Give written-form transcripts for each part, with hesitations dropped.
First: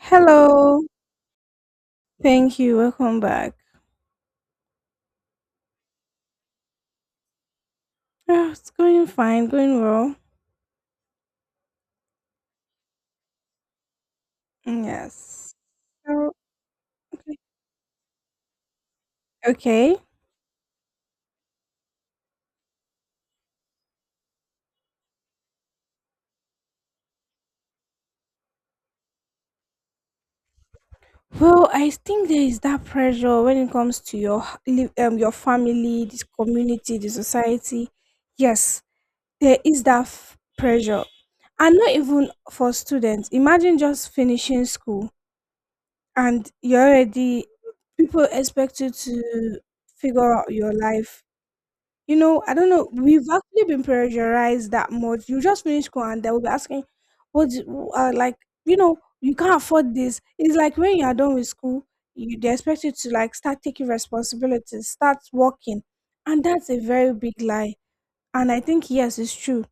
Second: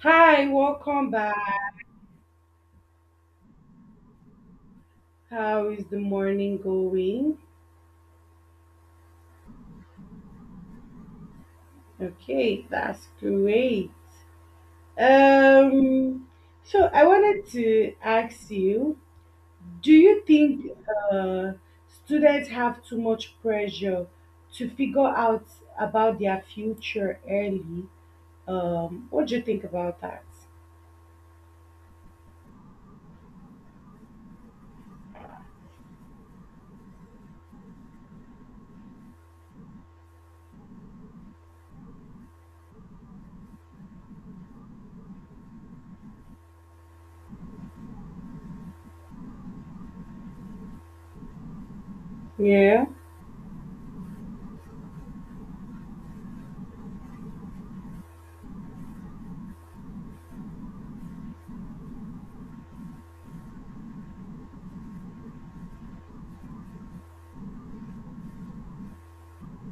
Hi, welcome back. Thank you. Welcome back. How is the morning going? Ah, it's going fine, going well. Okay, that's great. Yes. Um, So, so I okay. wanted to ask you, do Okay. you think uh, students have too much pressure to figure out about their future early? What do you think about that? Well, I think there is that pressure when it comes to your your family, this community, the society. Yes, there is that pressure, and not even for students. Imagine just finishing school and you're already, people expect you to figure out your life. I don't Yeah. know. We've actually been pressurized that much. You just finish school and they'll be asking, what, do you- like, you know, you can't afford this. It's like when you are done with school, you, they expect you to like start taking responsibilities, start working. And that's a very big lie. And I think, yes, it's true,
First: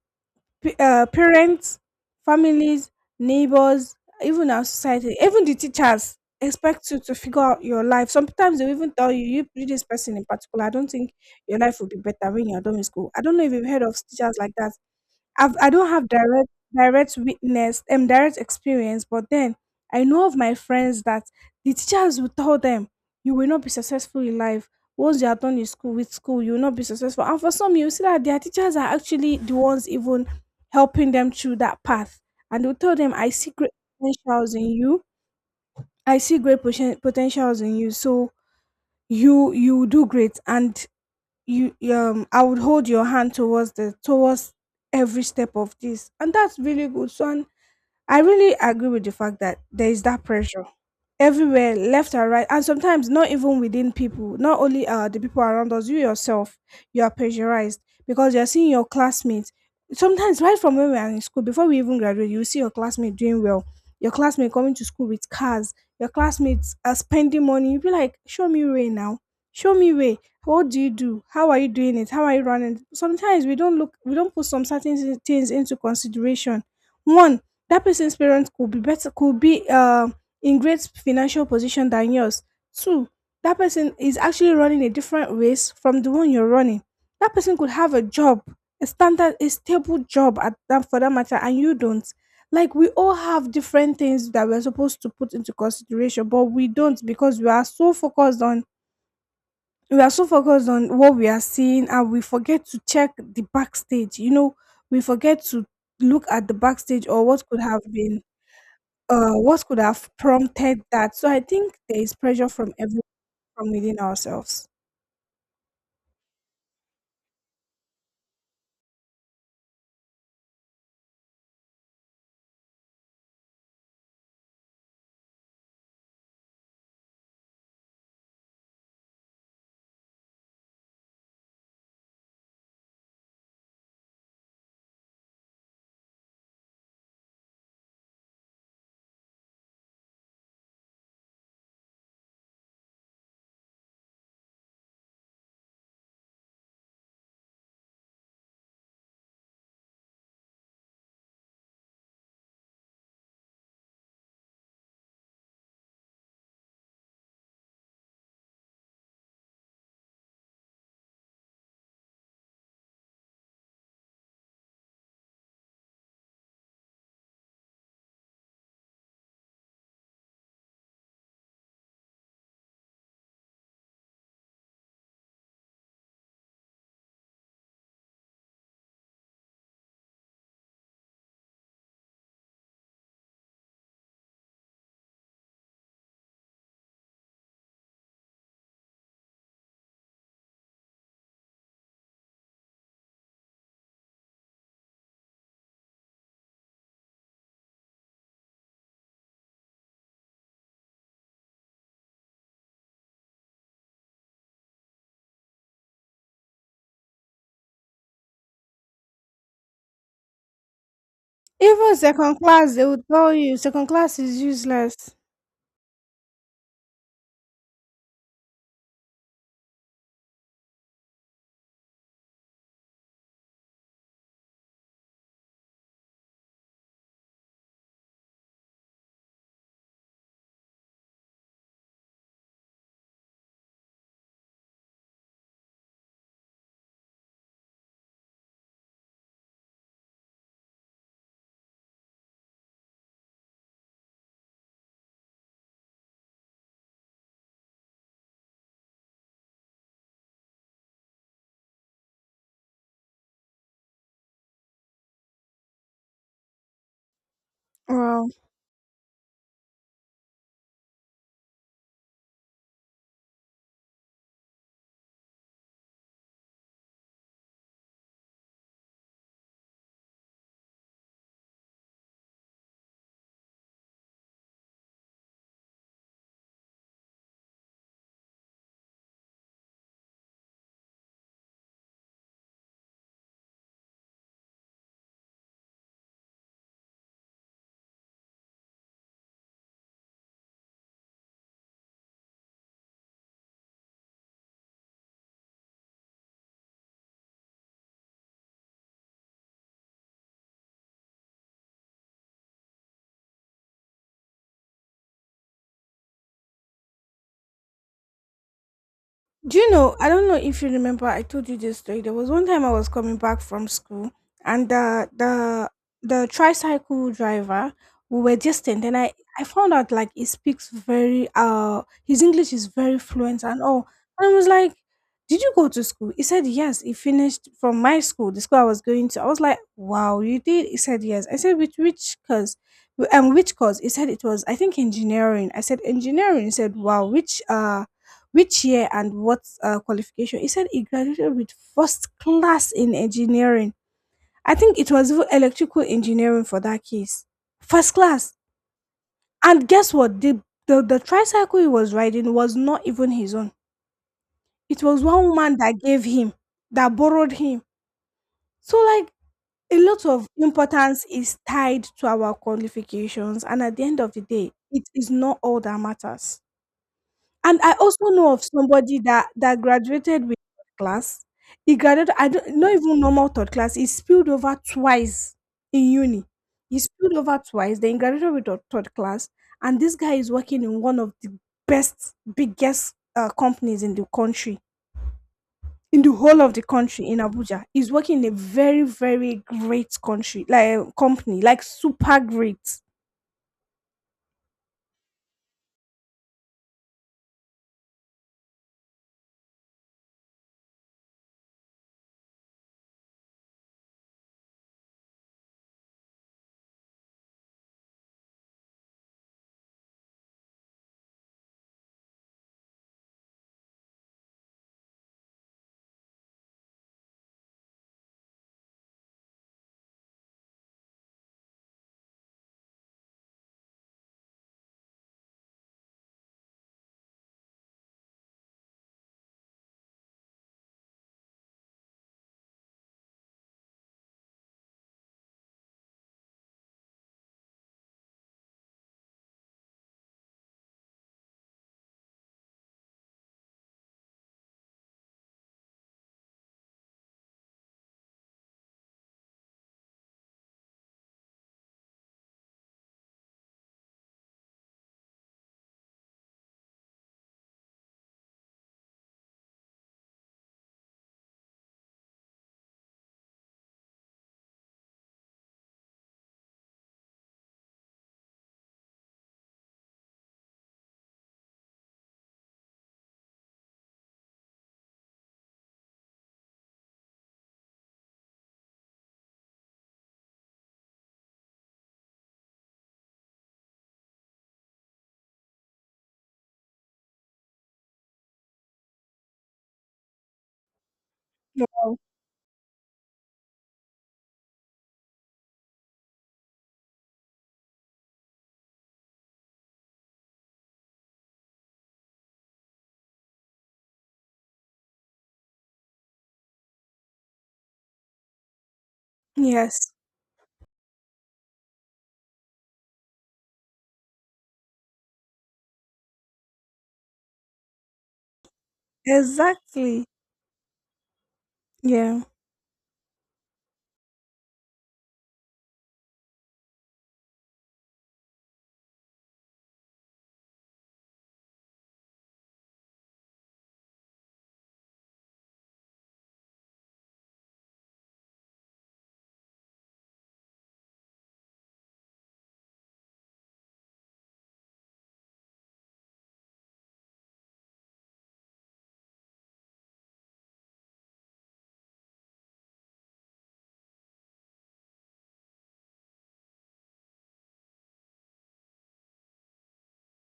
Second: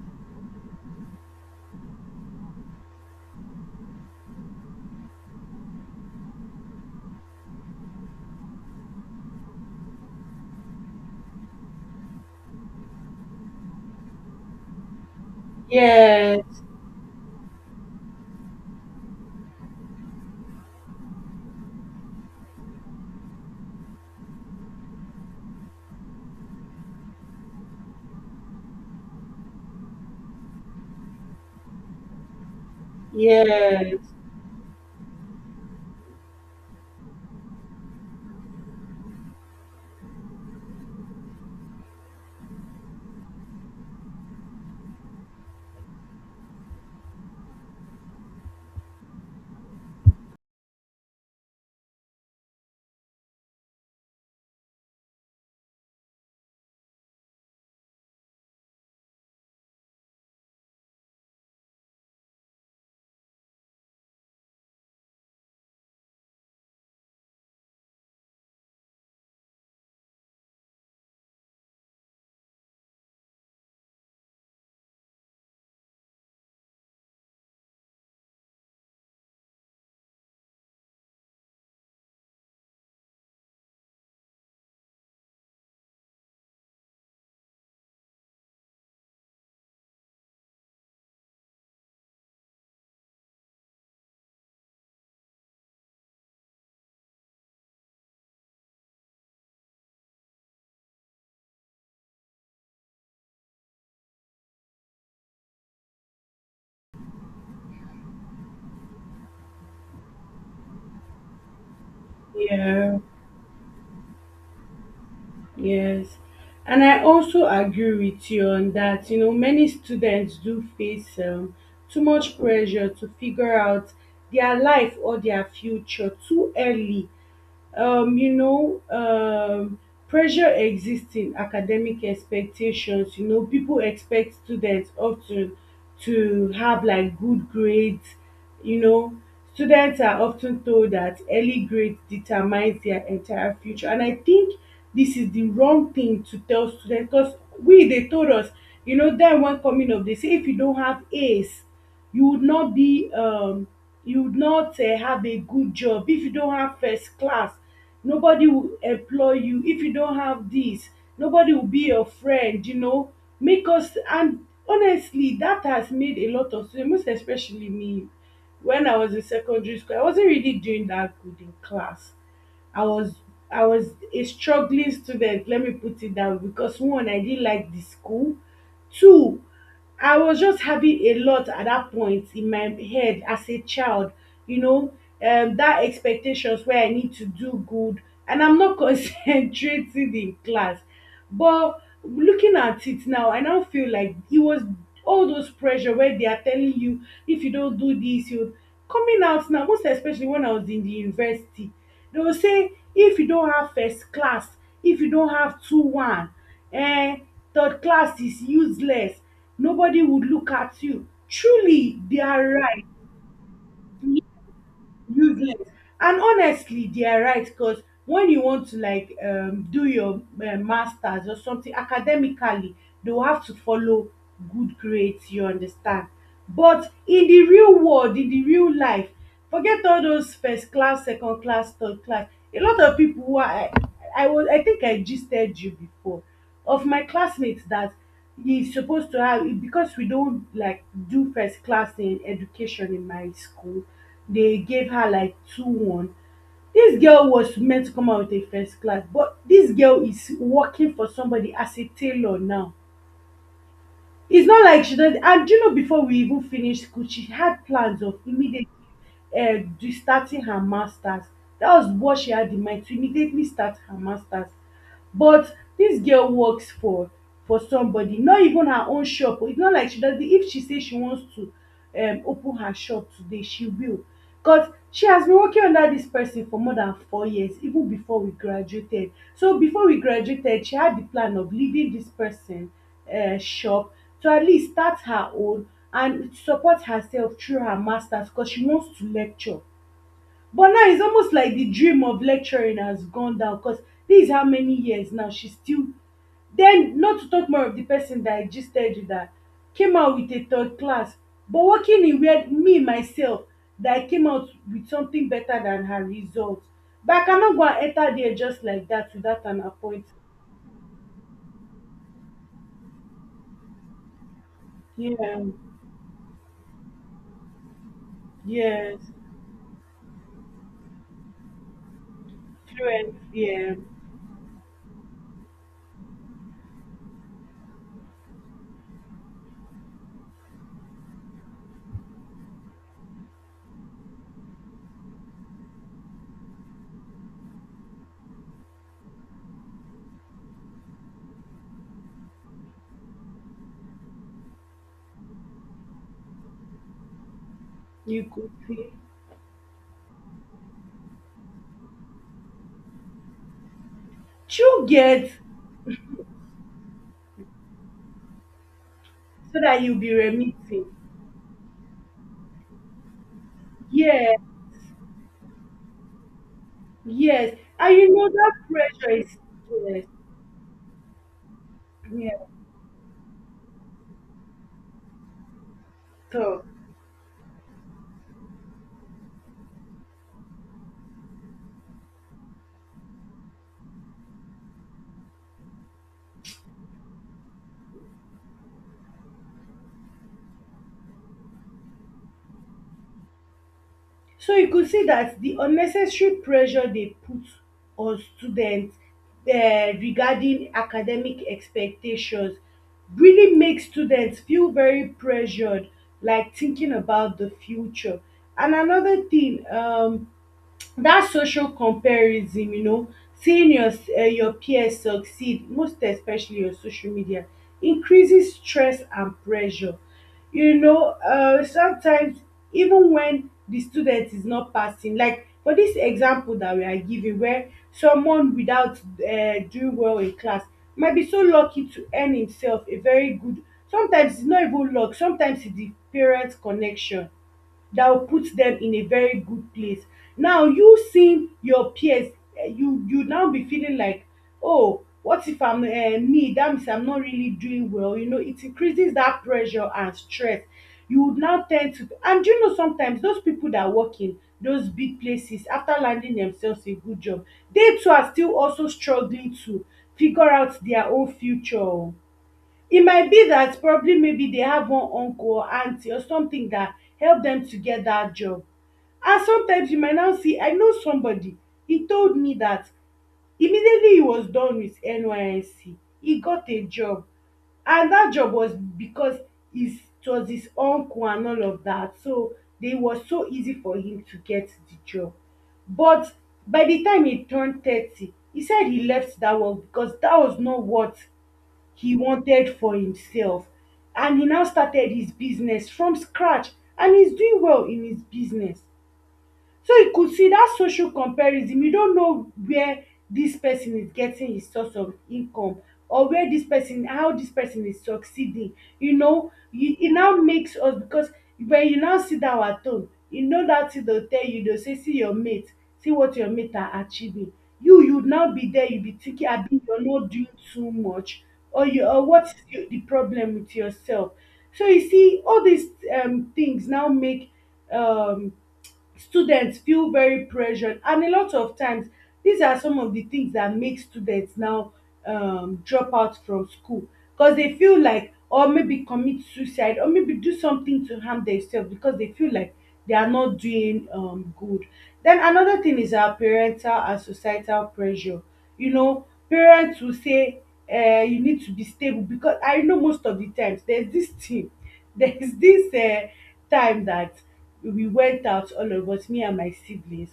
parents, families, neighbors, even our society, even the teachers expect you to figure out your life. Sometimes they even tell you, you, this person in particular, I don't think your life will be better when you're done with school. I don't know if you've heard of teachers like that. I don't have direct Yes. direct witness direct experience, but then I know of my friends that the teachers will tell them, you will not be successful in life. Once you are done in school, with school, you will not be successful. And for some, you see that their teachers are actually the ones even helping them through that path. And they'll tell them, I see great Yes. potentials in you. I see great potentials in you. So you do great. And you, I would hold your hand towards the towards every step of this, and that's really good. So, and I really agree with the fact that there is that pressure everywhere, left and right, and sometimes not even within people. Not only the people around us, you yourself, you are pressurized because you're seeing your classmates. Sometimes, right from when we are in school, before we even graduate, you see your classmate doing well, your classmate coming to school with cars, your classmates are spending money. You be like, show me way now, show me way. What do you do? How are you doing it? How are you running? Sometimes we don't look, we don't put some certain things into consideration. One, that person's parents could be better, could be in great financial position than yours. Two, that person is actually running a different race from the one you're running. That person could have a job, a standard, a stable job at that, for that matter, and you don't. Like, we all have different things that we're supposed to put into consideration, but we don't, because we are so focused on what we are seeing, and we forget to check the backstage, we forget to look at the backstage, or what could have been, what could have prompted that. So I think there is pressure from Yeah. every, from within ourselves. Yes. And I also agree with you on that. You know, many students do face too much pressure to figure out their life or their future too early, um, you know, um, pressure exists in academic expectations. You know, people expect students often to have like good grades. You know, students are often told that early grades determines their entire future, and I think this is the wrong thing to tell students because we they told us, you know, then when coming up, they say if you don't have A's you would not be you would not have a good job, if you don't have first class, nobody will employ you, if you don't have this, nobody will be your friend, you know, make us. And honestly, that has made a lot of students, most especially me. When I was in secondary school, I wasn't really doing that good in class. I was I was a struggling student, let me put it that way, because one, I didn't like the school. Two, I was just having a lot at that point in my head as a child, you know, that expectations where I need to do good and I'm not concentrating in class. But looking at it now, I now feel like it was all those pressure where they are telling you if you don't do this, you coming out now, most especially when I was in the university, they will say if you don't have first class, if you don't have two one, and third class is useless, nobody would look at you. Even Truly, they second are class, right. they would tell you second class is useless. Useless. And honestly, they are right, because when you want to like do your masters or something academically, they will have to follow good grades, you understand. But in the real world, in the real life, forget all those first class, second class, third class. A lot of people who are I think I gisted you before, of my classmates that he's supposed to have, because we don't like do first class in education in my school, they gave her like two one. This girl was meant to come out with a first class, but this girl is working for somebody as a tailor now. It's not like she don, and do you know, before we even finish school she had plans of Wow. immediately starting her masters. That was what she had in mind, to immediately start her masters. But this girl works for somebody, not even her own shop. It's not like she doesn't, if she say she wants to open her shop today she will, because she has been working under this person for more than four years. Even before we graduated, so before we graduated, she had the plan of leaving this person shop, to at least start her own and support herself through her masters, because she wants to lecture. But now it's almost like the dream of lecturing has gone down, because this is how many years now she's still, then not to talk more of the person that I gisted with, that came out with a third class but working in where me myself, that I came out with something better than her result, but I cannot go and enter there just like that without Do an you know? appointment. I don't know if you remember. I told you this story. There was one time I was coming back from school, and Yeah, the tricycle driver, we were distant, and yes, I found out like he speaks very his English is very fluent, fluent and yeah. all. And I was like, "Did you go to school?" He said, "Yes." He finished from my school, the school I was going to. I was like, "Wow, you did?" He said, "Yes." I said, "Which cause?" Which course? He said it was, I think, engineering. I said engineering. He said, "Wow, which year and what qualification? He said he graduated with first class in engineering. I think it was even electrical engineering for that case. First You class. could pay And guess what? The tricycle he was riding was not even his own. It through was one get, woman that gave him, that borrowed him. So, like, so a that you will lot be of remitting, importance is tied to our qualifications. And at the end of the yeah. day, it is not all that matters. Yes, And I and also you know know of that somebody pressure that is, yes, graduated with third class. He graduated, I yeah, don't, not even normal third class. He spilled over twice in uni. so, He spilled over twice, then he graduated with third class. And this guy is working in one of the best, biggest companies in the country, in the whole of the country, in Abuja. He's working in a very, very great country, like company, like super great. so you could see that the unnecessary pressure they put on students regarding academic expectations really makes students feel very pressured, like thinking about the future. And another thing, that social comparison, you know, seeing your peers succeed, most especially on social media, increases stress and pressure. You know, sometimes even when the student is not passing, like for this example that we are giving, where someone without doing well in class might be so lucky to earn himself a very good, sometimes it's not even luck, sometimes it's the parent connection that will put them in a very good place. Now you seeing your peers, eh, you now be feeling like, oh, what if I'm me? That means I'm not really doing well. You know, it increases that pressure and stress. You would now tend to, and you know, sometimes those people that work in those big places after landing themselves a good job, they too are still also struggling to figure out their own future. O e might be that probably maybe they have one uncle or aunty or something that help them to get that job. And sometimes you might now see, I know somebody, he told me that immediately he was done with NYSC, he got a job. And that job was because his, it was his uncle and all of that. So they was so easy for him to get the job. But by the time he turned 30, he said he left that work because that was not what Wow. he wanted for himself. And he now started his business from scratch, and he's doing well in his business. So you could see that social comparison, you don't know where this person is getting his source of income, or where this person, how this person is succeeding. You know, Yes, you, it now makes us, because when you now sit down at home, you know that thing dey go tell you, dey go say, see your mate, see what your mate are achieving. You now be there, you be thinking, I abi you are exactly. not doing too much, or you, Yeah. or what is the problem with yourself. So you see all these things now make um students feel very pressured, and a lot of times these are some of the things that make students now drop out from school, because they feel like, or maybe commit suicide, or maybe do something to harm themselves because they feel like they are not doing good. Then another thing is our parental and societal pressure. You know, parents will say you need to be stable, because I know most of the times there's this thing, there's this time that we went out, all of us, me and my siblings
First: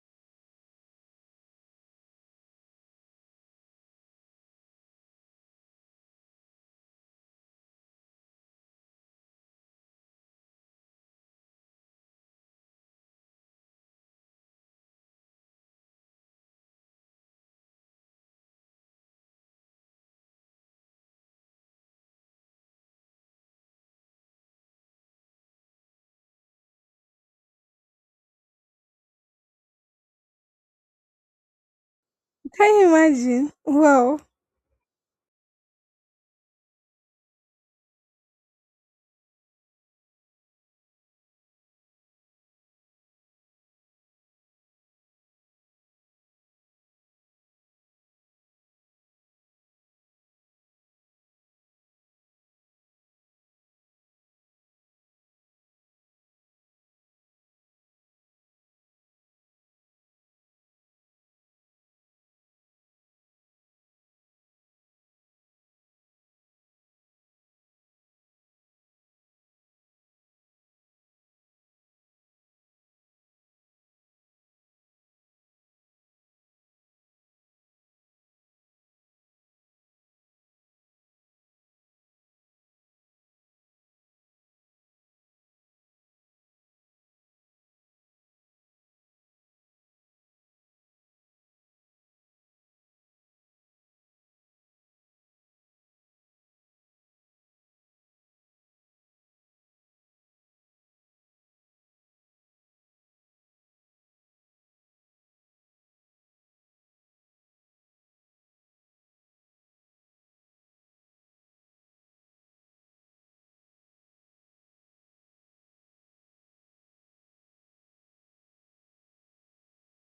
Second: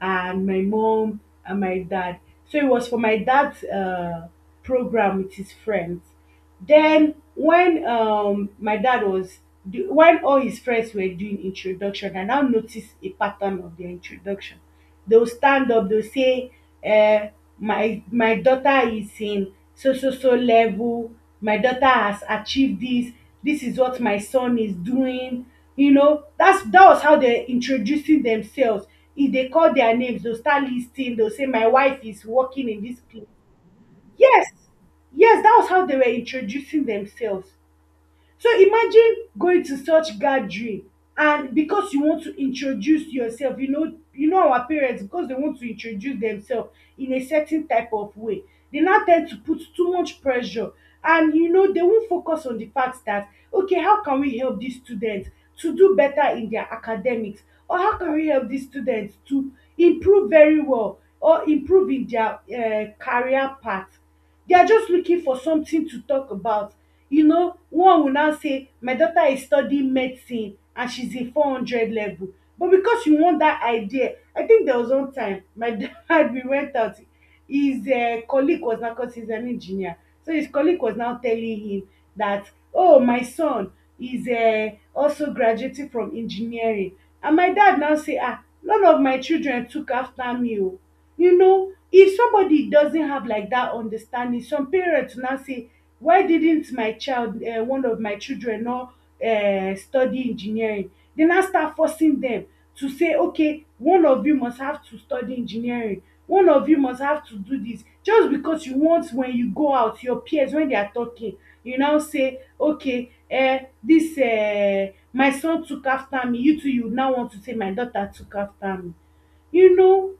and my mom and my dad. So it was for my dad's program with his friends. Then when my dad was the- when all his friends were doing introduction, I now noticed a pattern of their introduction. They will stand up, they will say, "Uh, my daughter is in so so so level, my daughter has achieved this, this is what my son is doing." You know, that's that was how they're introducing themselves. If they call their names, they'll start listing, they'll say, "My wife is working Can in you this place." imagine? Wow. Yes, yes, that was how they were introducing themselves. So imagine going to such gathering, and because you want to introduce yourself, you know, you know our parents, because dey want to introduce themselves in a certain type of way, dey now ten d to put too much pressure. And you know dey won focus on the fact that okay, how can we help dis student to do better in their academics, or how can we help dis student to improve very well, or improve in their career path. They are just looking for something to talk about. You know, one will now say, "My daughter is studying medicine and she's in 400 level." But because you want that idea, I think there was one time my dad, we went out. His colleague was now, because he's an engineer. So his colleague was now telling him that, "Oh, my son is also graduating from engineering." And my dad now say, "Ah, none of my children took after me." oh." You know, if somebody doesn't have like that understanding, some parents will now say, why didn't my child one of my children not study engineering? They now start forcing them to say, okay, one of you must have to study engineering, one of you must have to do this, just because you want, when you go out, your peers, when they are talking, you now say, okay, this my son took after me, you too you now want to say, my daughter took after me, you know.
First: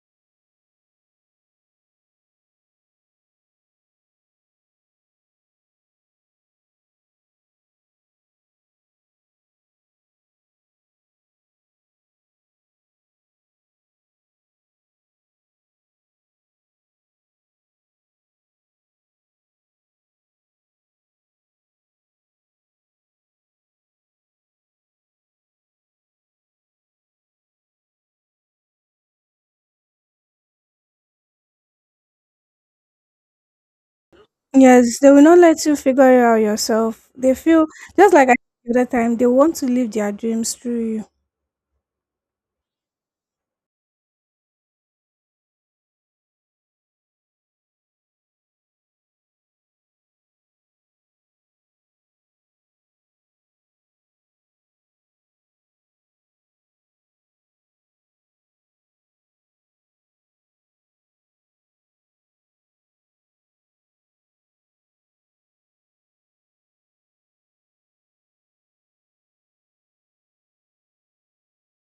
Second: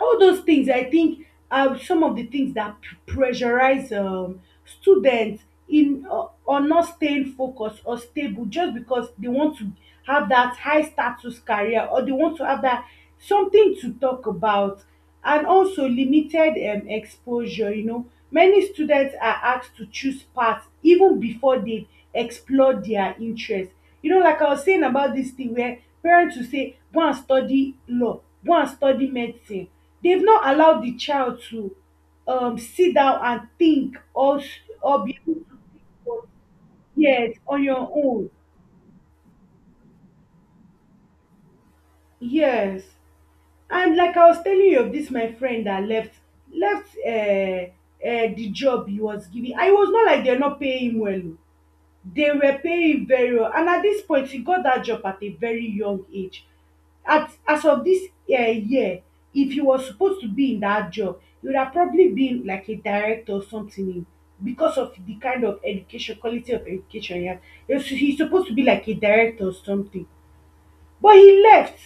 All those things, I think, are some of the things that pressurize students in on not staying focused or stable, just because they want to have that high status career, or they want to have that something to talk about. And also limited exposure, you know, many students are asked to choose paths even before they explore their interest. You know, like I was saying about this thing where parents will say, go and study law, go and study medicine. They've not allowed the child to sit down and think, or Yes, or they be will not able to let you think figure for it out yourself. yes They on feel, your just like own. I said the other time, they want to live their dreams through you. Yes, and like I was telling you of this, my friend that left the job he was giving, and it was not like they're not paying him well. O. they were paying very well, and at this point he got that job at a very young age. At as of this year, if he was supposed to be in that job, he would have probably been like a director or something in, because of the kind of education, quality of education he had. He was, he supposed to be like a director or something, but he left,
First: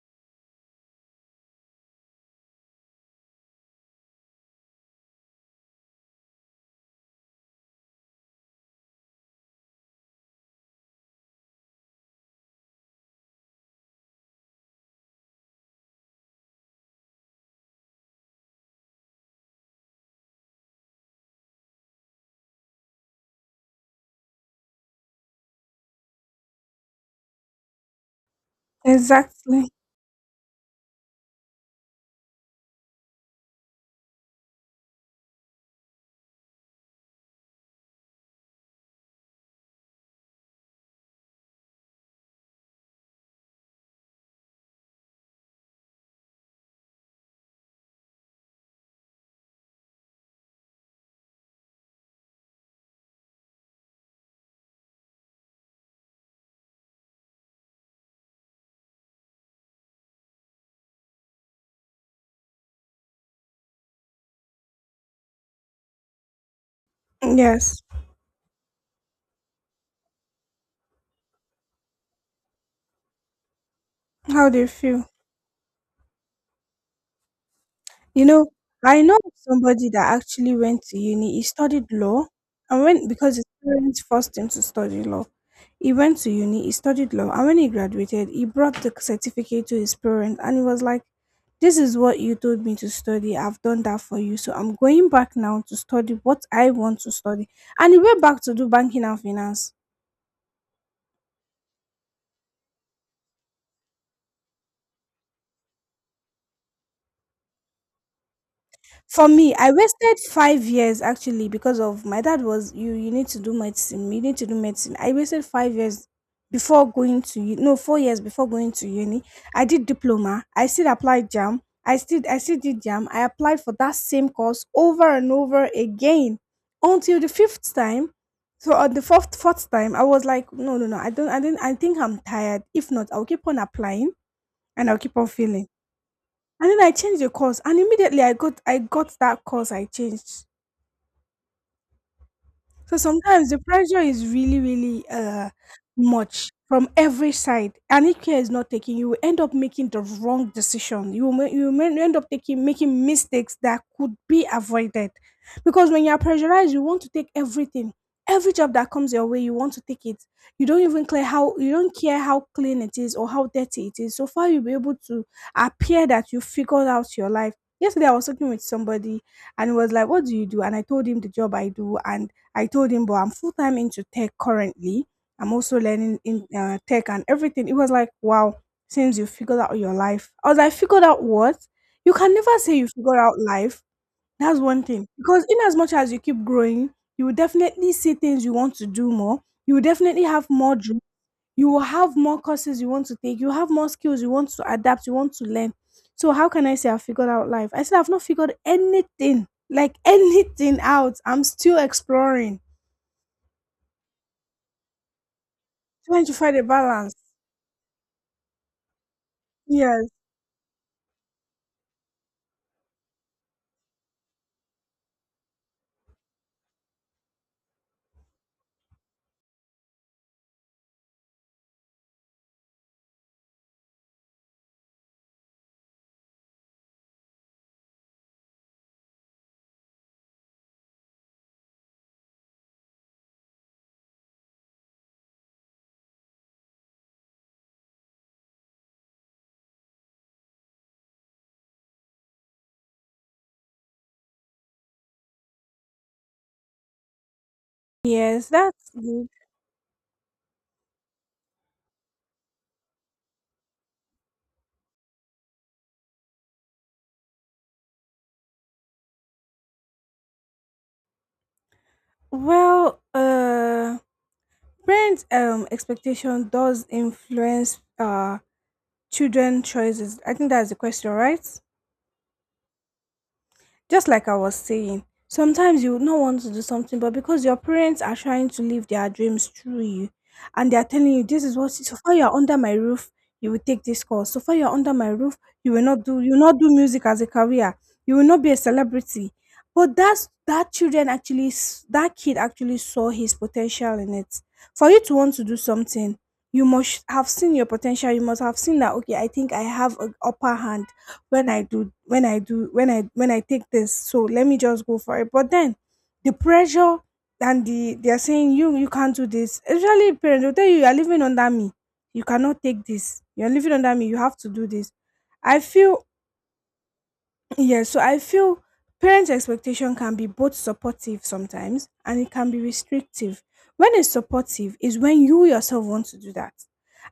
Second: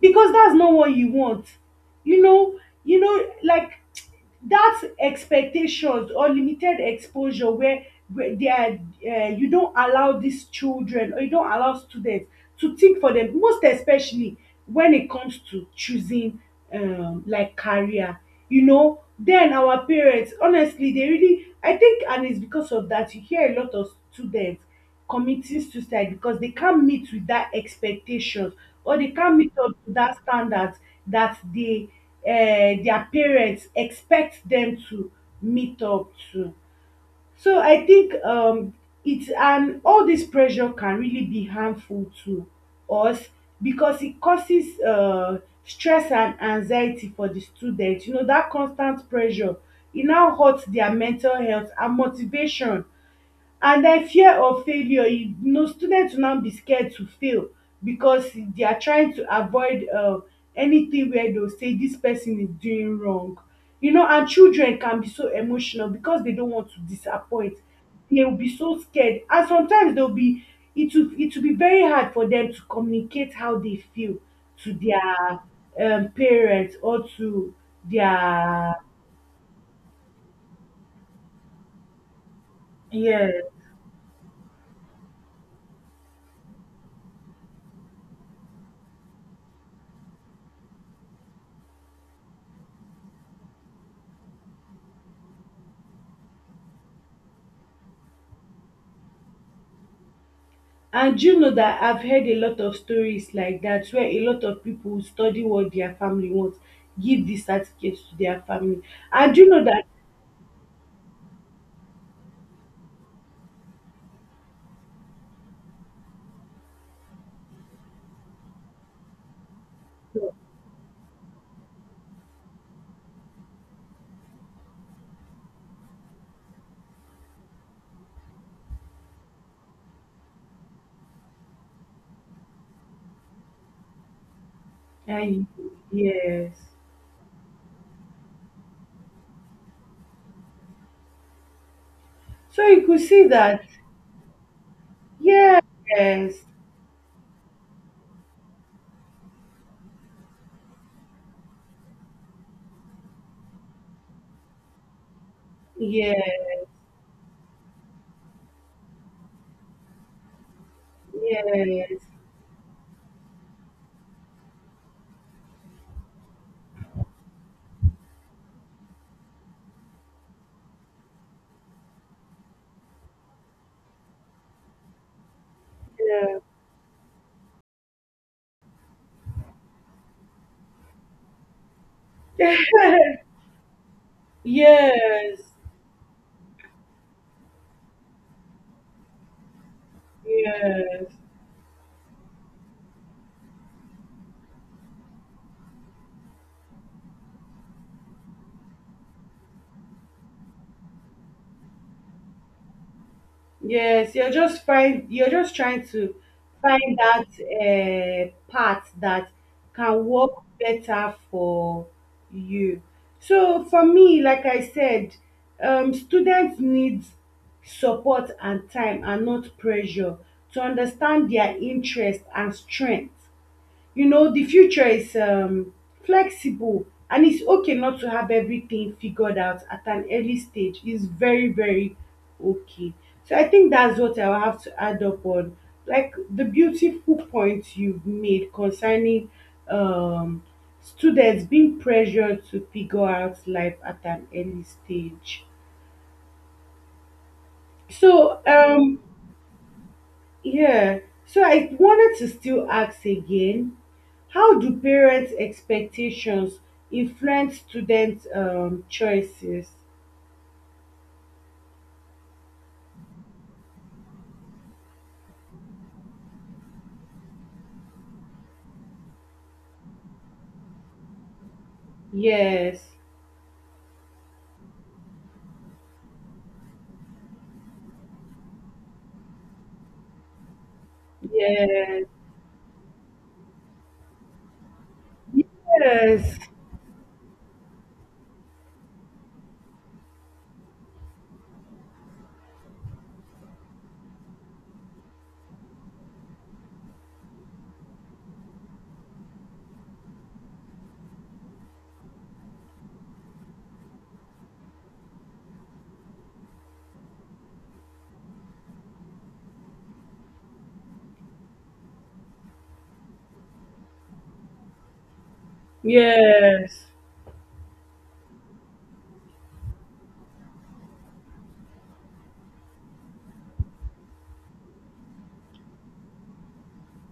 because that's not what you want. You know, you know, that expectations or limited exposure where they are, you don't allow these children, or you don't allow students to think for them, most especially when it comes to choosing like career. You know, then our parents, honestly, they really, I think, and it's because of that, you hear a lot of students committing suicide because they can't meet with that expectations, or they can't meet Exactly. up to that standard that they their parents expect them to meet up to. So I think it's, and all this pressure can really be harmful to us because it causes stress and anxiety for the students. You know, that constant pressure, it now hurts their mental health and motivation, and den fear of failure, you know, student will now be scared to fail because they are trying to avoid anything where they will say this person is doing wrong. You know, and children can be so emotional because they don't want to disappoint. Yes. They will be so scared, and sometimes they will be, it will, it will be very hard for them to communicate how they feel How they to feel. their parents or to You know, their I know of somebody that actually went to uni. He studied law, and when, yeah. because his parents forced him to study law, he went to uni. He studied law, and when he graduated, he brought the certificate to his parents, and he was like, "This is what you told me to study. I've done that for you, so I'm going back now to study what I want to study." And he went back to do banking and finance. And you know that I've heard a lot of stories like that, where a lot of people study what their family wants, give the certificate to their family. For And you me, know I that, wasted 5 years actually, because of my dad was, you need to do medicine. You need to do medicine. I wasted 5 years before going to no, 4 years before going to uni. I did diploma. I still applied jam. I still did jam. I applied for that same course over and over again until the fifth time. So on the fourth time, I was like, no, no, no. I think I'm tired. If not, I'll keep on applying and I'll keep on I, feeling, yes. and then I changed the course, and immediately I got that course I changed. So you So could see sometimes the that, pressure is really, really yes, yes, much from every side, and if care is not taken, you will end up making the wrong decision. You will, you will ma- end up taking making mistakes that could be avoided, because when you are yes, pressurized, you want to take everything, every job that comes your way, you want to take it. You don't even care how, you don't yes, care how clean it is or how dirty it is. So far, you'll be able to appear that you figured out your life. Yesterday, I was talking with somebody, and he was like, "What do you do?" And I told him the job I do, and I told him, but I'm full time into tech currently. I'm also learning in tech and everything. It was like, wow, since you figured out your life. I was like, figured out what? You can yes, never say you figured out life. That's one thing. yes, Because in as much as you keep growing, you will definitely see things you want to do more. You will definitely have more dreams. yes. You will have more courses you want to take. You have more skills you want to adapt. You want to learn. So how can I say I figured out life? I said I've not figured anything, like anything out. I'm still exploring. Yes, you're just find you're just trying to Trying to find a find balance. that part that can Yes. work better for you. So for me, like I said, students need support and time and not pressure to understand their interest and strength. You know, the future is flexible, and it's okay not to have everything figured out at an early stage. It's very, very okay. So I think that's what I'll have to add up on, like the beautiful points you've made concerning um, students being pressured to figure out life at an early stage. so Yes, that's um good. Yeah. So I wanted to still ask again, how do parents' expectations influence students' choices? Well, parent expectation does influence children choices. I think that's the question, right? Yes. Just like I was saying, sometimes you would not want to do something, but because your parents are trying to live their dreams through you and they are telling you this is what, so Yes. far you are under my roof, you will take this course. So far you are under my roof, you Yes. will not do music as a career. You will not be a celebrity. But that's, that children actually that kid actually saw his potential in it. For you to want to do something, you must have seen your potential. You must have seen that, okay, I think I have an upper hand when I do when I do when I take this, so let me just go for it. But then the pressure, and the, they're saying you can't do this. Usually parents will tell you, you are living under me. You cannot take this. You're living under me. You have to do this. I feel, Yes. yes, so I feel parents' expectation can be both supportive sometimes, and it can be restrictive. When it's supportive is when you yourself want to do that.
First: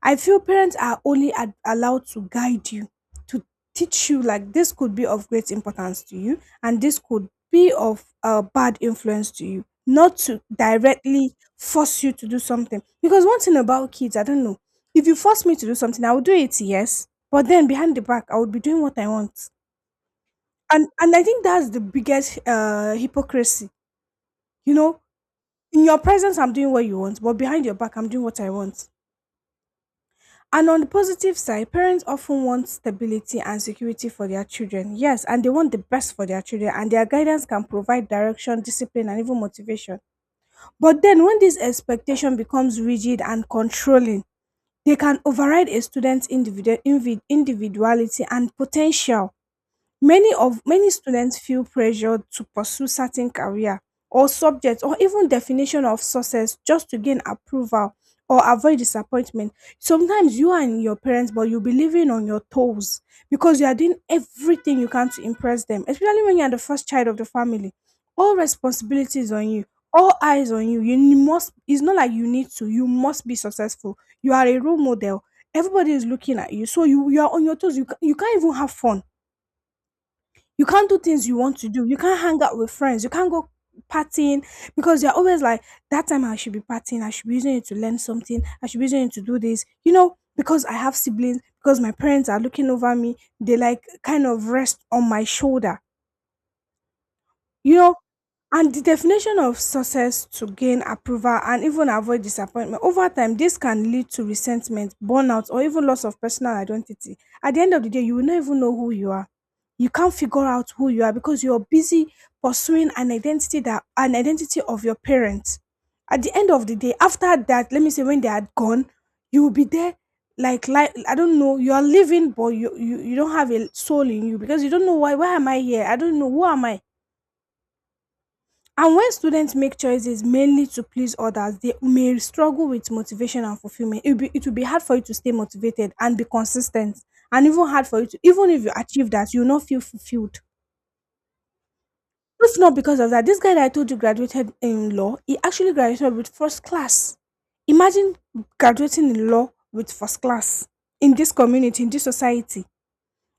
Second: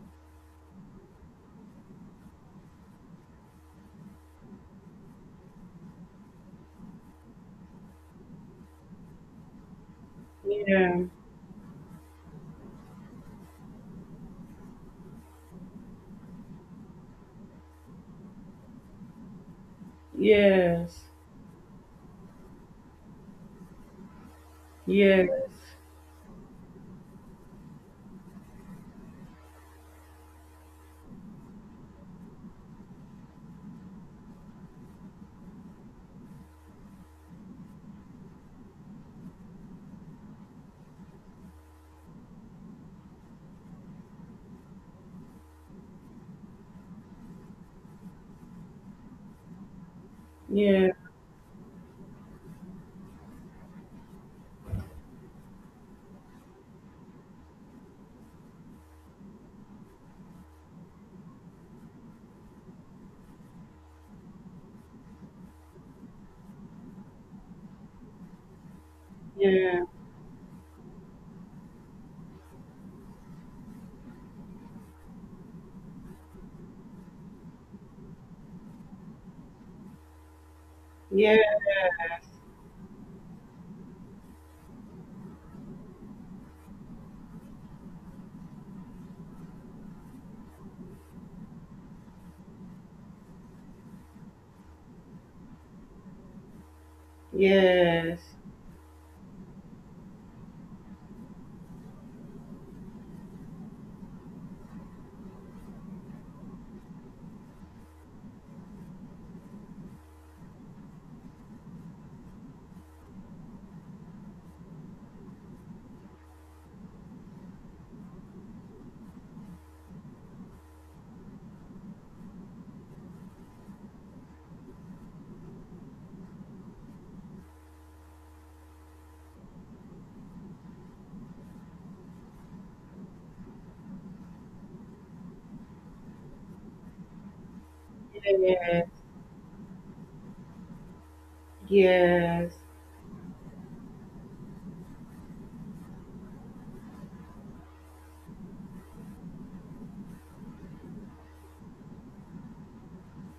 I feel parents are only allowed to guide you, to teach you, like, this could be of great importance to you and this could be of bad influence to you, not to Yeah. directly force you to do something. Because one thing about kids, I don't know, if you force me to do something, I will do it, yes, but then behind the back, I would be doing what I want, and Yes. and I think that's the biggest hypocrisy. You know, Yes. in your presence, I'm doing what you want, but behind your back, I'm doing what I want. And on the positive side, parents often want stability and security for their children. Yes, and they want the best for their children, and their guidance can provide direction, discipline, and even motivation. But then, when this expectation becomes rigid and controlling, they can override a student's individuality and potential. Many Yeah. students feel pressured to pursue certain career or subjects, or even definition of success, just to gain approval or avoid disappointment. Sometimes you and your parents, but you'll be living on your toes because you are doing everything you can to impress them, especially when you are the first child of the family. All responsibilities on you, Yeah. all eyes on you. You must, it's not like you need to, you must be successful. You are a role model. Everybody is looking at you. So you are on your toes. You can't even have fun, you can't do things you Yeah. want to do. You can't hang out with friends. You can't go partying, because you're always like, that time I should be partying. I should be using it to learn something. I should be using it to do this. You know, because I have siblings, because my parents are looking over me, they like kind of rest on my shoulder. You know, Yes. and the definition of success, to gain approval and even avoid disappointment, over time this can lead to resentment, burnout, or even loss of personal identity. At the end of the day, you will not even know who you are. You can't figure out who you are, because you're busy pursuing an identity of your parents. At the end of the day, after that, let me say, when they are gone, you will be there, like, I don't know, you are living, but you don't have a soul in you, because you don't know, why am I here? I don't know, who am I? And when students make choices mainly to please others, they may struggle with motivation and fulfillment. It will be hard for you to stay motivated and be consistent, and even hard for you to, even if you Yeah. achieve that, you will not feel fulfilled. Yes. If not because of that, this guy that I told you graduated in law, he actually graduated with first class. Imagine graduating in law with first class in this community, in this society.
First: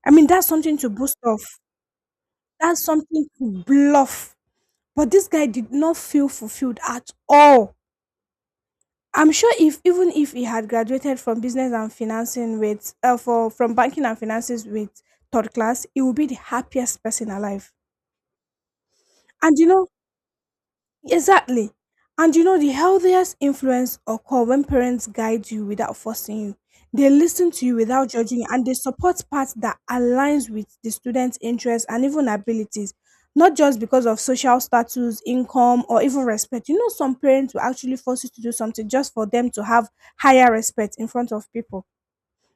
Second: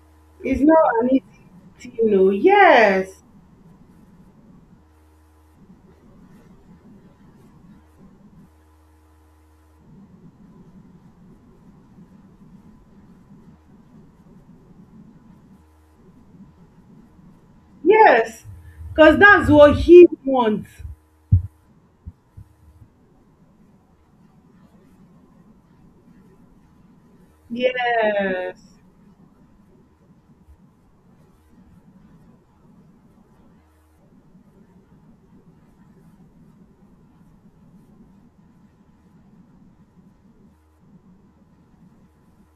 I mean, that's It's something not to an boast easy of. thing, you know. That's Yes. something to bluff. But this guy did not feel fulfilled at all. I'm sure, if even if he had graduated from business and financing with for from banking and finances with third class, he would be the happiest person alive. Yes. Because that's And you what know, he wants. exactly. And you know, the healthiest influence occur when parents guide you without forcing you. They listen to you without judging you, Yes. and they support paths that aligns with the student's interests and even abilities, not just because of social status, income, or even respect. You know, some parents will actually force you to do something just for them to have higher respect in front of people,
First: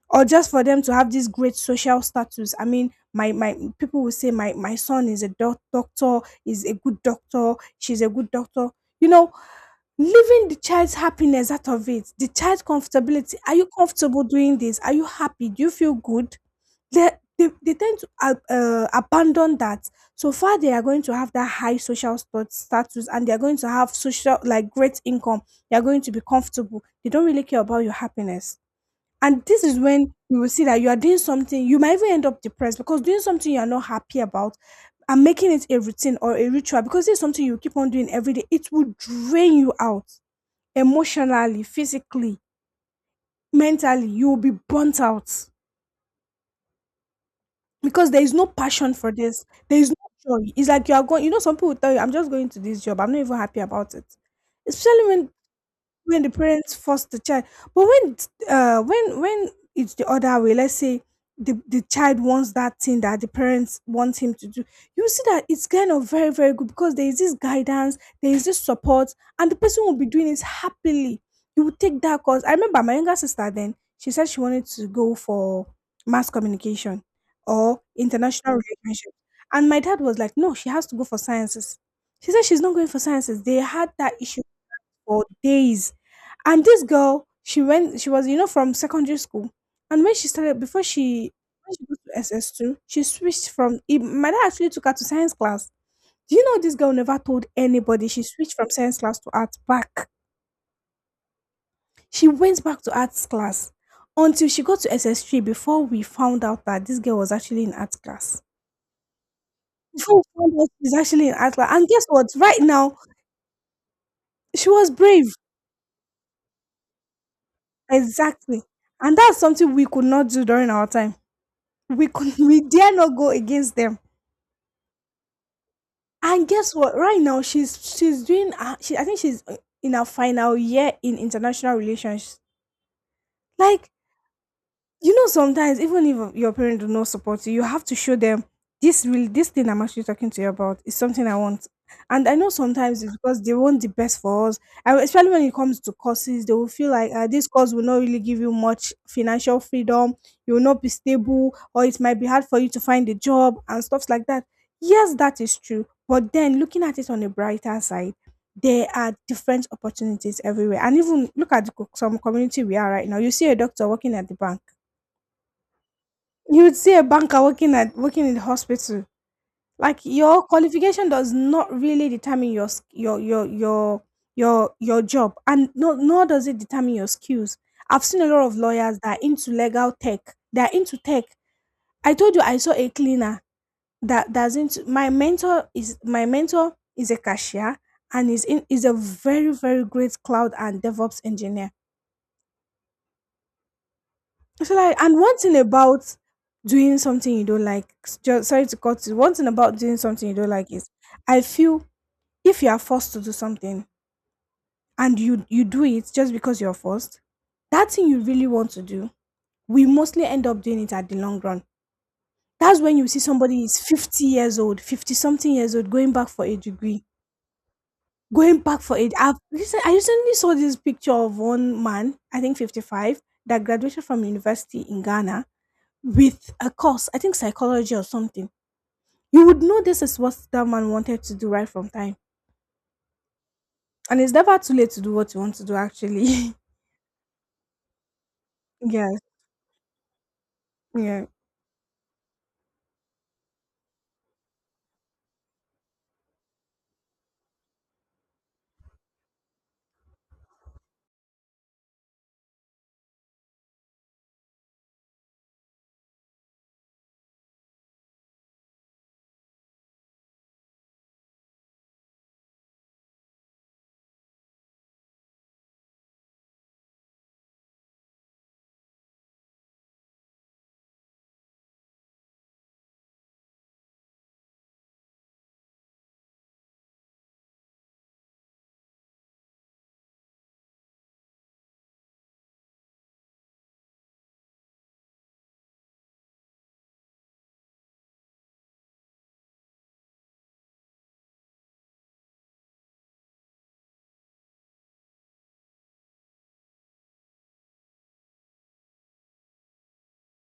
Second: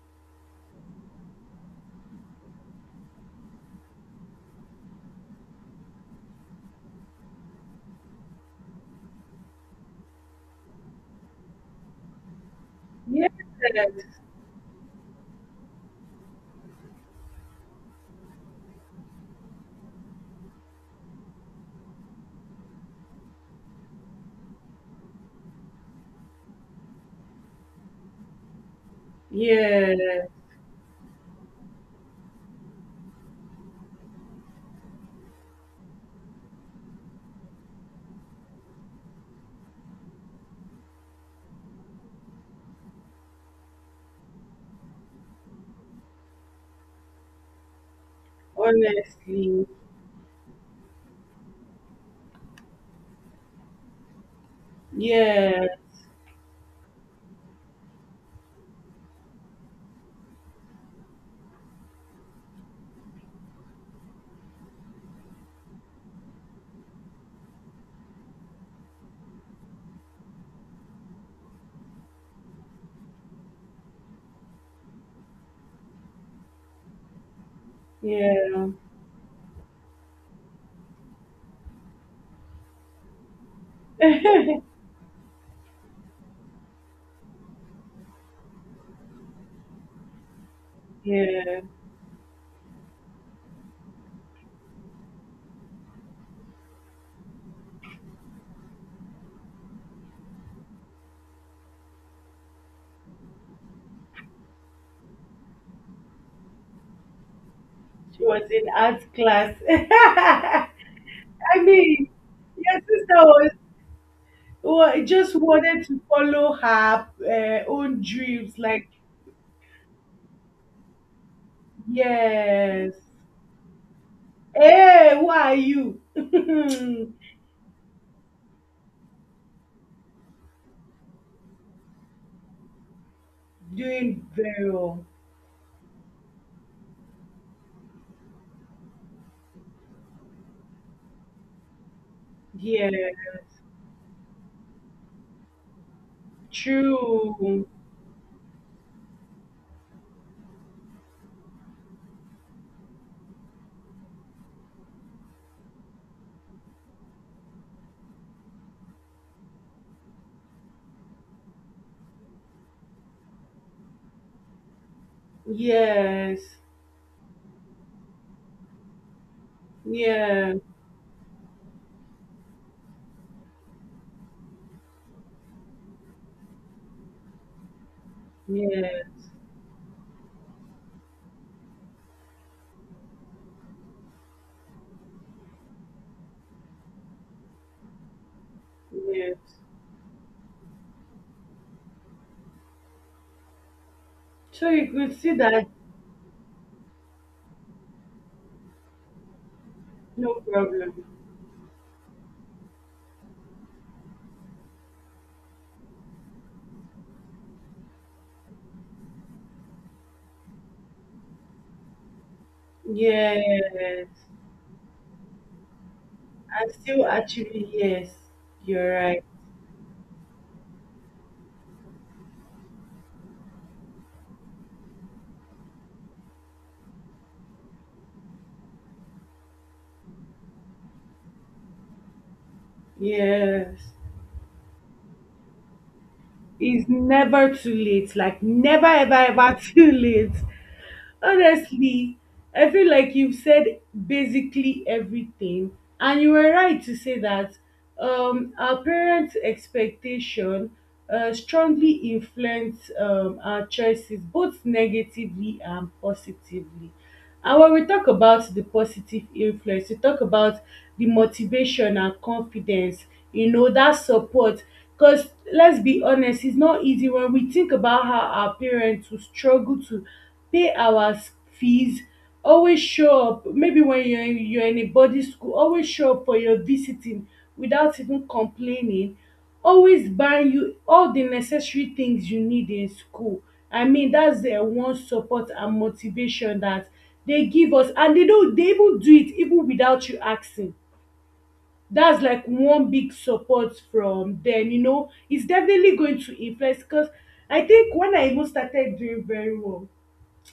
or just for them to have this great social status. I mean, my people will say my son is a doctor, is a good doctor, she's a good doctor. You know, leaving the child's happiness out of it, the child's Yes. comfortability. Are you comfortable doing this? Are you happy? Do you feel good? They they tend to abandon that. So far, they are going to have that high social status, and they are going to have social, like, great income. They are going to be comfortable. They don't really care about your happiness. And this is when Yeah. you will see that you are doing something, you might even end up depressed, because doing something you are not happy about and making it a routine or a ritual, because it's something you keep on doing every day, it will drain you out emotionally, physically, mentally. You will be burnt out, because there is no passion for this. Honestly. There is no joy. It's like you are going, you know, some people tell you, I'm just going to this job, I'm not even happy about it. Especially when Yeah. when the parents force the child. But when it's the other way, let's say, the child wants that thing that the parents want him to do, you see that it's kind of very very good, because there is this guidance, there is this support, and the person will be doing it happily. You will take that course. I remember my younger sister. Then she said she wanted to go for mass communication or international Yeah. relationship, and my dad was like, no, she has to go for sciences. She said she's not going for sciences. They had that issue for days. And this girl, she went, she was, you know, from secondary school. And when she started, Yeah. when she got to SS2, she switched my dad actually took her to science class. Do you know this girl never told anybody she switched from science class to arts back? She went back to arts class until she got to SS3, before we found out that this girl was actually in arts She class. was in art class. Before we found out she's actually in arts I class. And guess mean, what? Right your now, sister was she was brave. just wanted to follow her own dreams. Exactly. Like, And that's something we could not do during our time. We could we dare yes. not go against them. Hey, who are you? And guess what? Doing Right now she's doing, I think she's in her final year in international relations. Like, very well. you know, sometimes, even if your parents do not support you, you have to show them, this thing I'm actually talking to you about is something I want. And I know Yeah. sometimes it's because they want the best for us, and especially when it comes to courses, they will feel like, True. this course will not really give you much financial freedom, you will not be stable, or it might be hard for you to find a job and stuff like that. Yes, that is true, but then, looking at it on a brighter side, there are different opportunities everywhere, and even look at some community we are right now. You see a doctor working at the bank, Yes. you would see a banker working in the hospital. Like, your Yeah. qualification does not really determine your sk- your job, and no, nor does it determine your skills. I've seen a lot of lawyers that are Yes. into legal tech. They are into tech. I told you I saw a cleaner that doesn't. My mentor is a cashier, and is a very Yes. very great cloud and DevOps engineer. So So, you like, could and see one thing that about doing something you don't like, sorry to cut you. One thing about doing something no you don't like is, problem. I feel, if you are forced to do something, and you do it just because you're forced, that thing you really want to do, we mostly end up doing it at the long run. That's when you see somebody is Yes. 50 years old, 50 something years old, going back for a And degree, still achieving, yes. going back You're for a. right. I've recent, I recently saw this picture of one man, I think 55, that graduated from university in Ghana with a course, I think psychology or something. You would know this is what that man wanted to do right from time. Yes. And it's never too late to do what you want to do, actually. It's never too late. Like never, ever, Yes. ever too late. Yeah. Honestly, I feel like you've said basically everything. And you were right to say that our parents' expectation strongly influence our choices, both negatively and positively. And when we talk about the positive influence, we talk about the motivation and confidence, you know, that support. Because let's be honest, it's not easy when we think about how our parents will struggle to pay our fees, always show up. Maybe when you're in a boarding school, always show up for your visiting without even complaining, always buy you all the necessary things you need in school. I mean, that's one support and motivation that they give us, and they don't, they even do it even without you asking. That's like one big support from them, you know. It's definitely going to influence, because I think when I even started doing very well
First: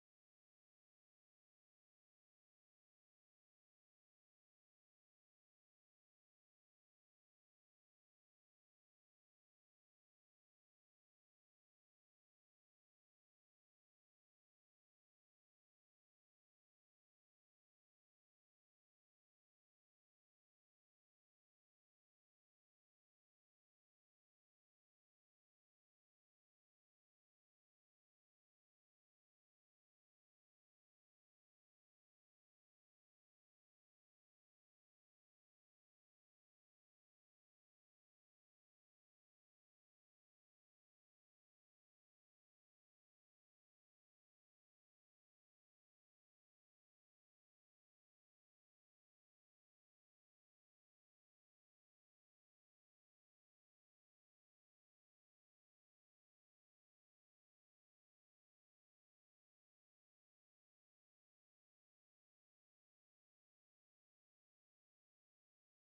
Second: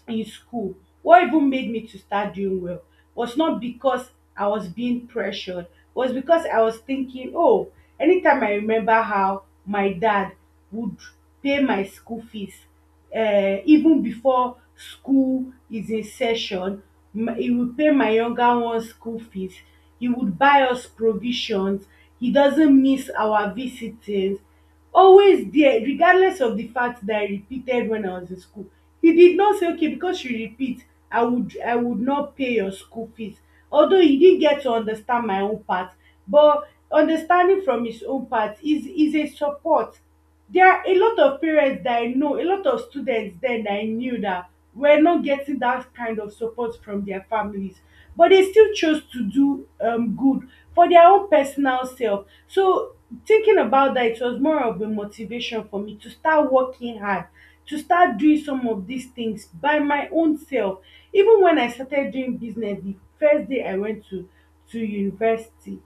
in school, what even made me to start doing well was not because I was being pressured, was because I was thinking, oh, anytime I remember how my dad would pay my school fees, even before school is in session, he would pay my younger one's school fees. He would buy us provisions. He doesn't miss our visitings, always there, regardless of the fact that I repeated when I was in school. He did not say, okay, because you repeat, I would not pay your school fees. Although he didn't get to understand my own part, but understanding from his own part is a support. There are a lot of parents that I know, a lot of students then that I knew, that were not getting that kind of support from their families, but they still chose to do good for their own personal self. So thinking about that, it was more of a motivation for me to start working hard, to start doing some of these things by my own self. Even when I started doing business, the first day I went to university,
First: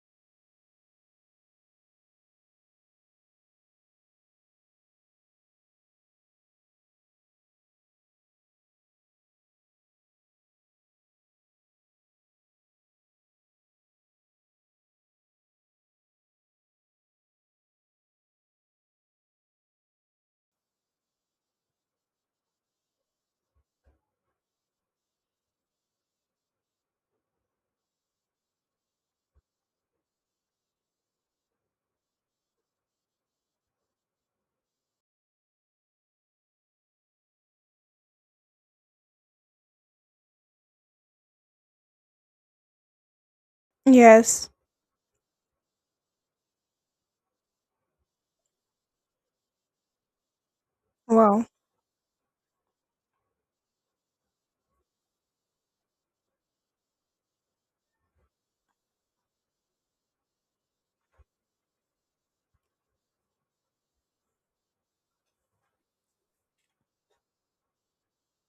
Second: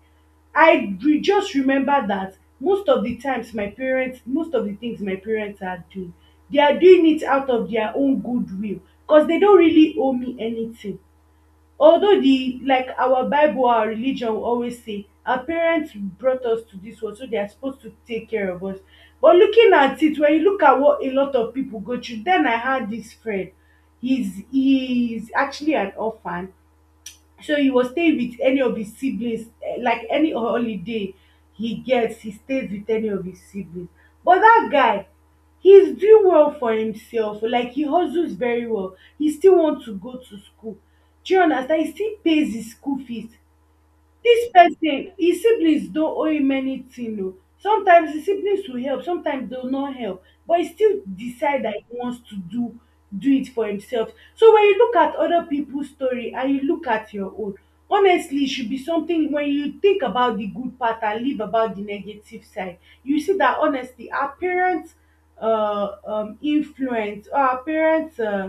I re just remember that most of the times my parents, most of the things my parents are doing, they are doing it out of their own goodwill, because they don't really owe me anything. Although the, like our bible, our religion will always say our parents brought us to this world, so they are supposed to take care of us. But looking at it, when you look at what a lot of people go through, then, I had this friend, he's actually an orphan. So he will stay with any of his siblings, eh, like any holiday he gets, he stays with any of his siblings. But that guy, he's doing well for himself. Like he hustles very well. He still wants to go to school. Do you understand? He still pays his school fees. Dis Yes. person e siblings don owe him anything oo. Sometimes him siblings will help, sometimes dey no help, but e still Wow. decide dat he wants to do, do it for himself. So when you look at other people story and you look at your own, honestly e should be something. When you think about the good part and leave about the negative side, you see dat honestly our parents influence, or our parents um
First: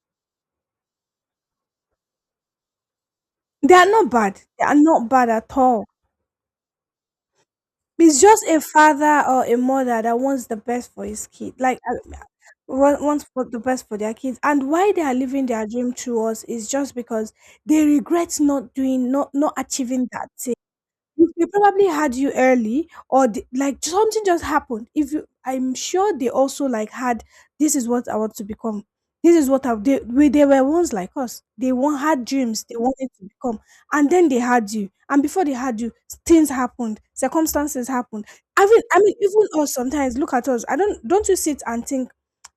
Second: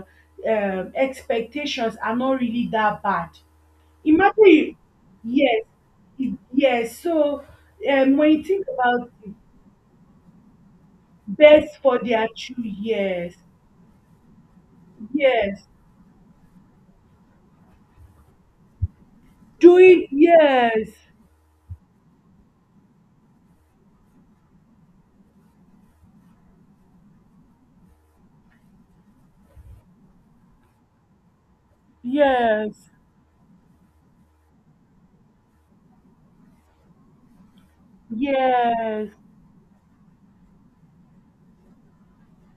um expectations are not really dat bad. They are not bad. Imagine They are you, not bad at yes, all. it- yes. So It's when you just a think about father it, or a mother that wants the best for his kid, like, best for their two wants years, for the best for their kids. And why they are living yes, their dream through us is just because they regret not doing, not doing achieving that. yes, If they probably had you early, or the, like something just happened if you, I'm sure they also like had, this is what I want to become, this is what I, they, we, they were ones like us, they one had dreams, they yes, wanted to become. And then they had you, and before they had you, things happened, circumstances happened. i mean i yes, mean even us, sometimes look at us. I Don't you sit and think,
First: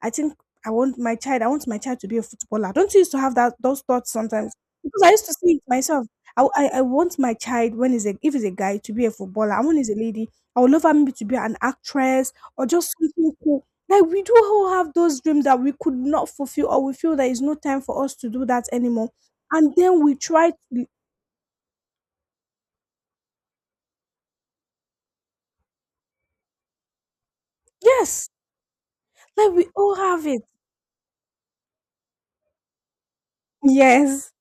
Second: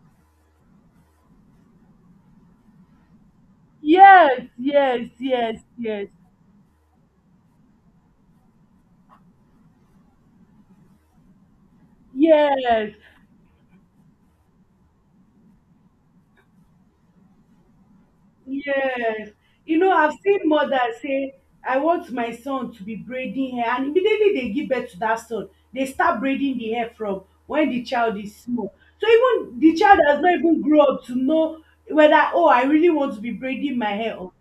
I think, I want my child to be a footballer? Don't you used to have that those thoughts yes, sometimes? Because I yes, used to see it myself. yes, I want my child, when is a, if he's a guy, to be a footballer, and when he's a lady, I would love her maybe to be an actress, yes, or yes. just something cool. Like, we do all have those dreams that we could not fulfill, or we feel there is no time for us to do that anymore, Yes. and You know, then I've we seen try to. mothers say, I want my son to be braiding hair. And immediately they give birth to that son, they start braiding the hair from when the child Yes, is small. So like even we the all child has have not it. even grown up to know whether, oh, I really want to be braiding my hair Yes, or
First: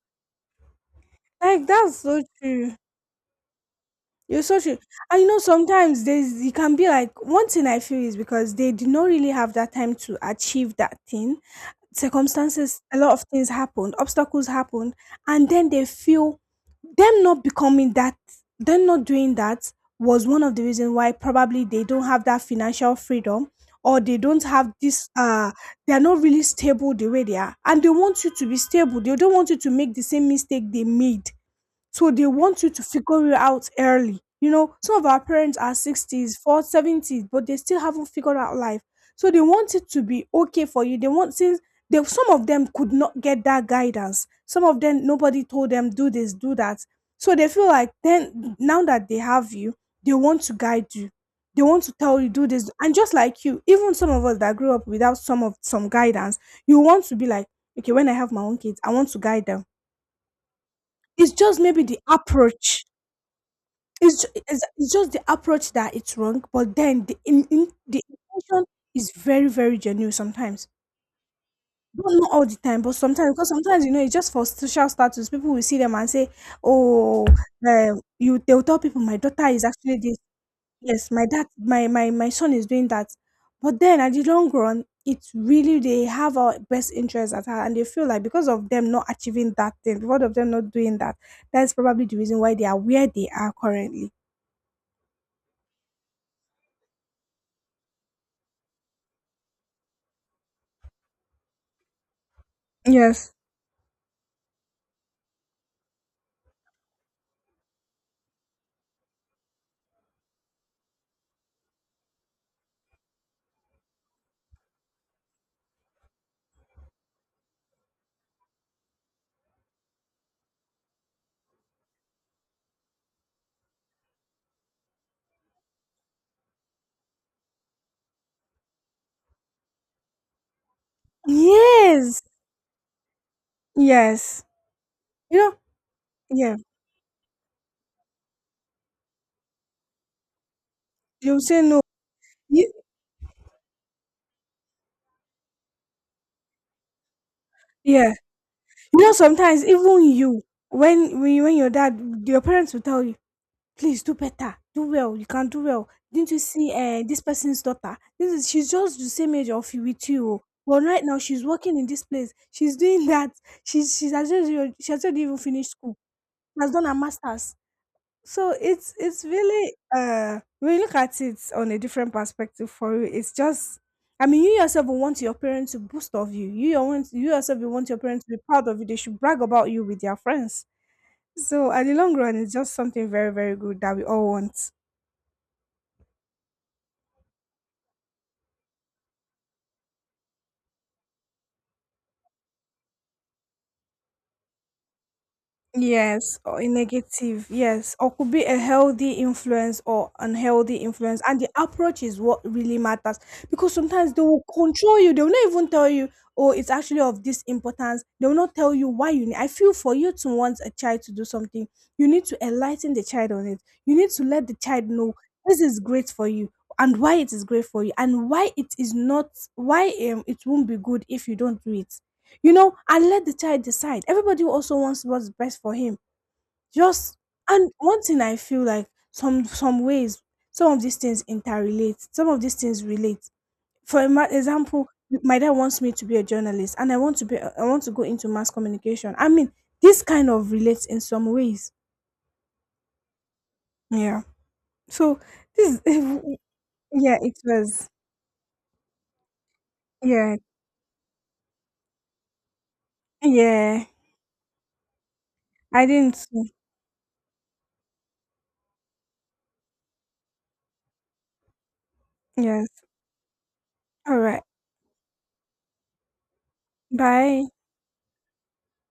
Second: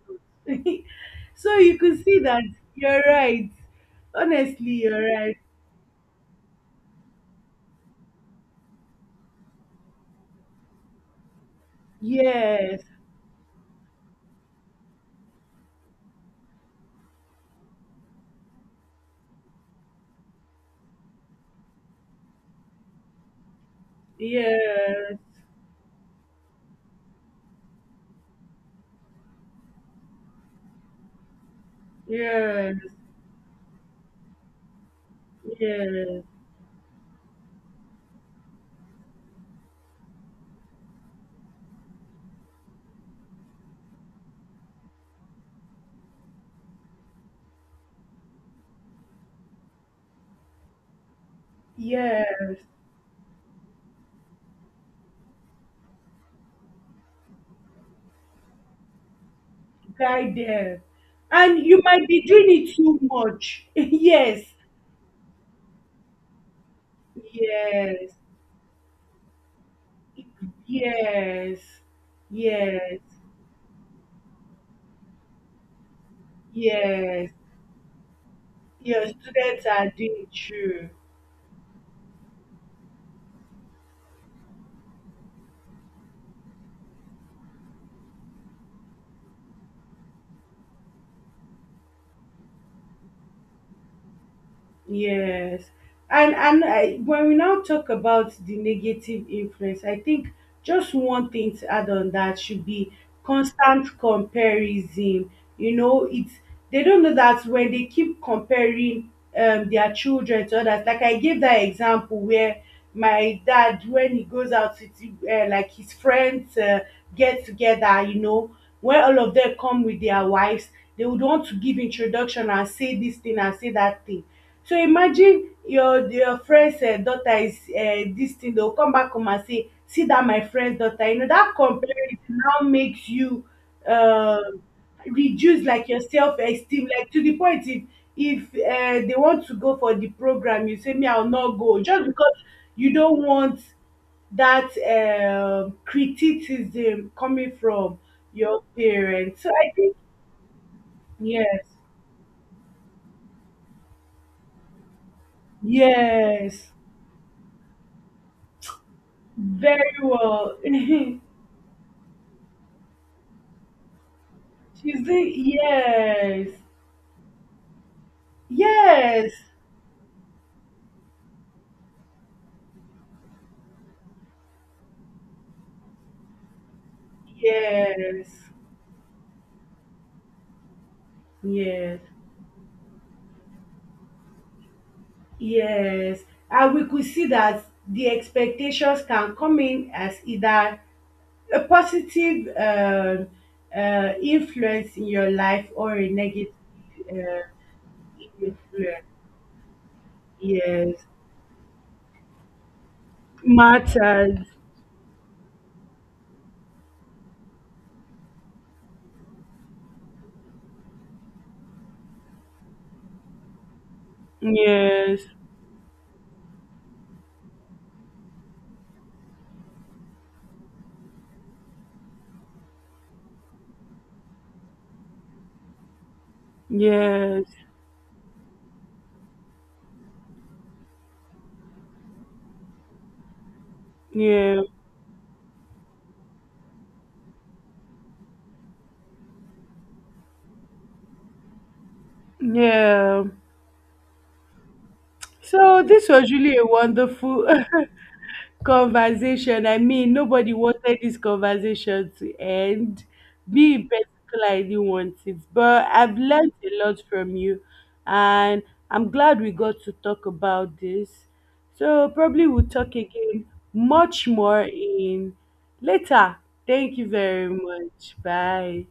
not. So like you that's could see so that, true. you're right. You're so Honestly, true. you're And you right. know, sometimes there's, it can be like, one thing I feel is because they did not really have that time to achieve that thing. Circumstances, Yes. a lot of things happened, obstacles happened, and then they feel them not becoming that, them not doing that was one of the reasons why probably they don't have that financial freedom, or they don't have this Yes. They are not really stable the way they are, and they want you to be stable. They don't want you to make the same mistake they made, so they want you Yes. to figure it out early. You know, some of our parents are Yes. 60s, 40s, 70s, but they still haven't figured out life. So they want it to be okay for you. They want, since some of them could not get that guidance. Some of them, nobody told them do this, do that. So they feel like then now that they have you, they want to guide you. They want to tell Yes. you do this. And just like you, even some of us that grew up without some guidance, you want to be like, okay, when I have my own kids, I want to guide them. Guidance, It's just and you maybe the might be doing it approach, too much. it's ju Yes, it's just the approach that it's wrong, but then the in the yes, intention is very, very genuine sometimes. yes, Not all the time, but yes, sometimes, because sometimes, you know, it's just for social status. People will see them and say, "Oh, yes, you." They'll tell people, your "My daughter is students are actually this. doing it. True. Yes, my dad, my son is doing that." But then, at the long run, it's really they have our best interest at heart, and they feel like because of them not achieving that thing, because of them not doing that, that's probably the reason why they are where they are currently. Yes, and I, when we now talk about the negative influence, I think just one thing to add on that should be Yes. constant comparison. You know, it's, they don't know that when they keep comparing their children to others. Like I gave that example where my dad, when he goes out with like his friends get together, you know, when all of them come with their wives, they would want to give introduction and say this thing and say that thing. So imagine your friend's daughter is dis thing, dey go come back home and say, "See that my friend's daughter," you know that comparison Yes, now makes you yes. um You know, reduce, like, your self yeah. esteem, like to the point, if they want to go for the program, you say, "Me I will They will not say no. go," just because You, you don't want that criticism coming from yeah. your You know, parents. So sometimes I think even you, when yes. your dad, your parents will tell you, please do better, do well. You can do well. Didn't you see Yes. This person's daughter? This is, she's just the same age of you Very with you. Oh. well. But right now she's working in this place. She's doing that. She's, she has not Tuesday, even finished school. yes, She has done her masters. So it's yes, really when you look at it on a different perspective for you, it's just, I mean, you yourself will want your parents to boost of you. You yourself, you want your parents to be yes, proud of you. They should brag about you with their friends. So at the yes, long run it's just something very, very good that we all want. yes. And we could see that the expectations can come in as either a positive influence in your life, or a Yes, negative or a negative, uh, yes, or could be a influence. healthy influence or unhealthy Yes, influence. And the approach is what really matters, because sometimes they matters. will control you, they will not even tell you, oh, it's actually of this importance. They will not tell you why you need. I feel for you to want a child to do something, you need to enlighten the child on it. You need to let the child know Yes, this is great for you, and why it is great for you, and why it is not, why it won't be good if you don't do it. You know, and let the child decide. Everybody also wants what's best for him. Just, yes, and one thing I feel like some ways, some of these things interrelate. Some of these things relate. For yeah, example, my dad wants me to be a journalist, and I want to go into mass communication. I mean, this kind of relates in some ways. yeah. Yeah. So this, So this was really a yeah, it wonderful was. conversation. I mean, Yeah, nobody wanted this conversation to end. Me in yeah. particular, I didn't want it. But I I've didn't. learned a lot from you, and I'm glad we got to talk about this. So probably we'll Yes. talk again All much right. more in later. Thank you Bye. very much. Bye.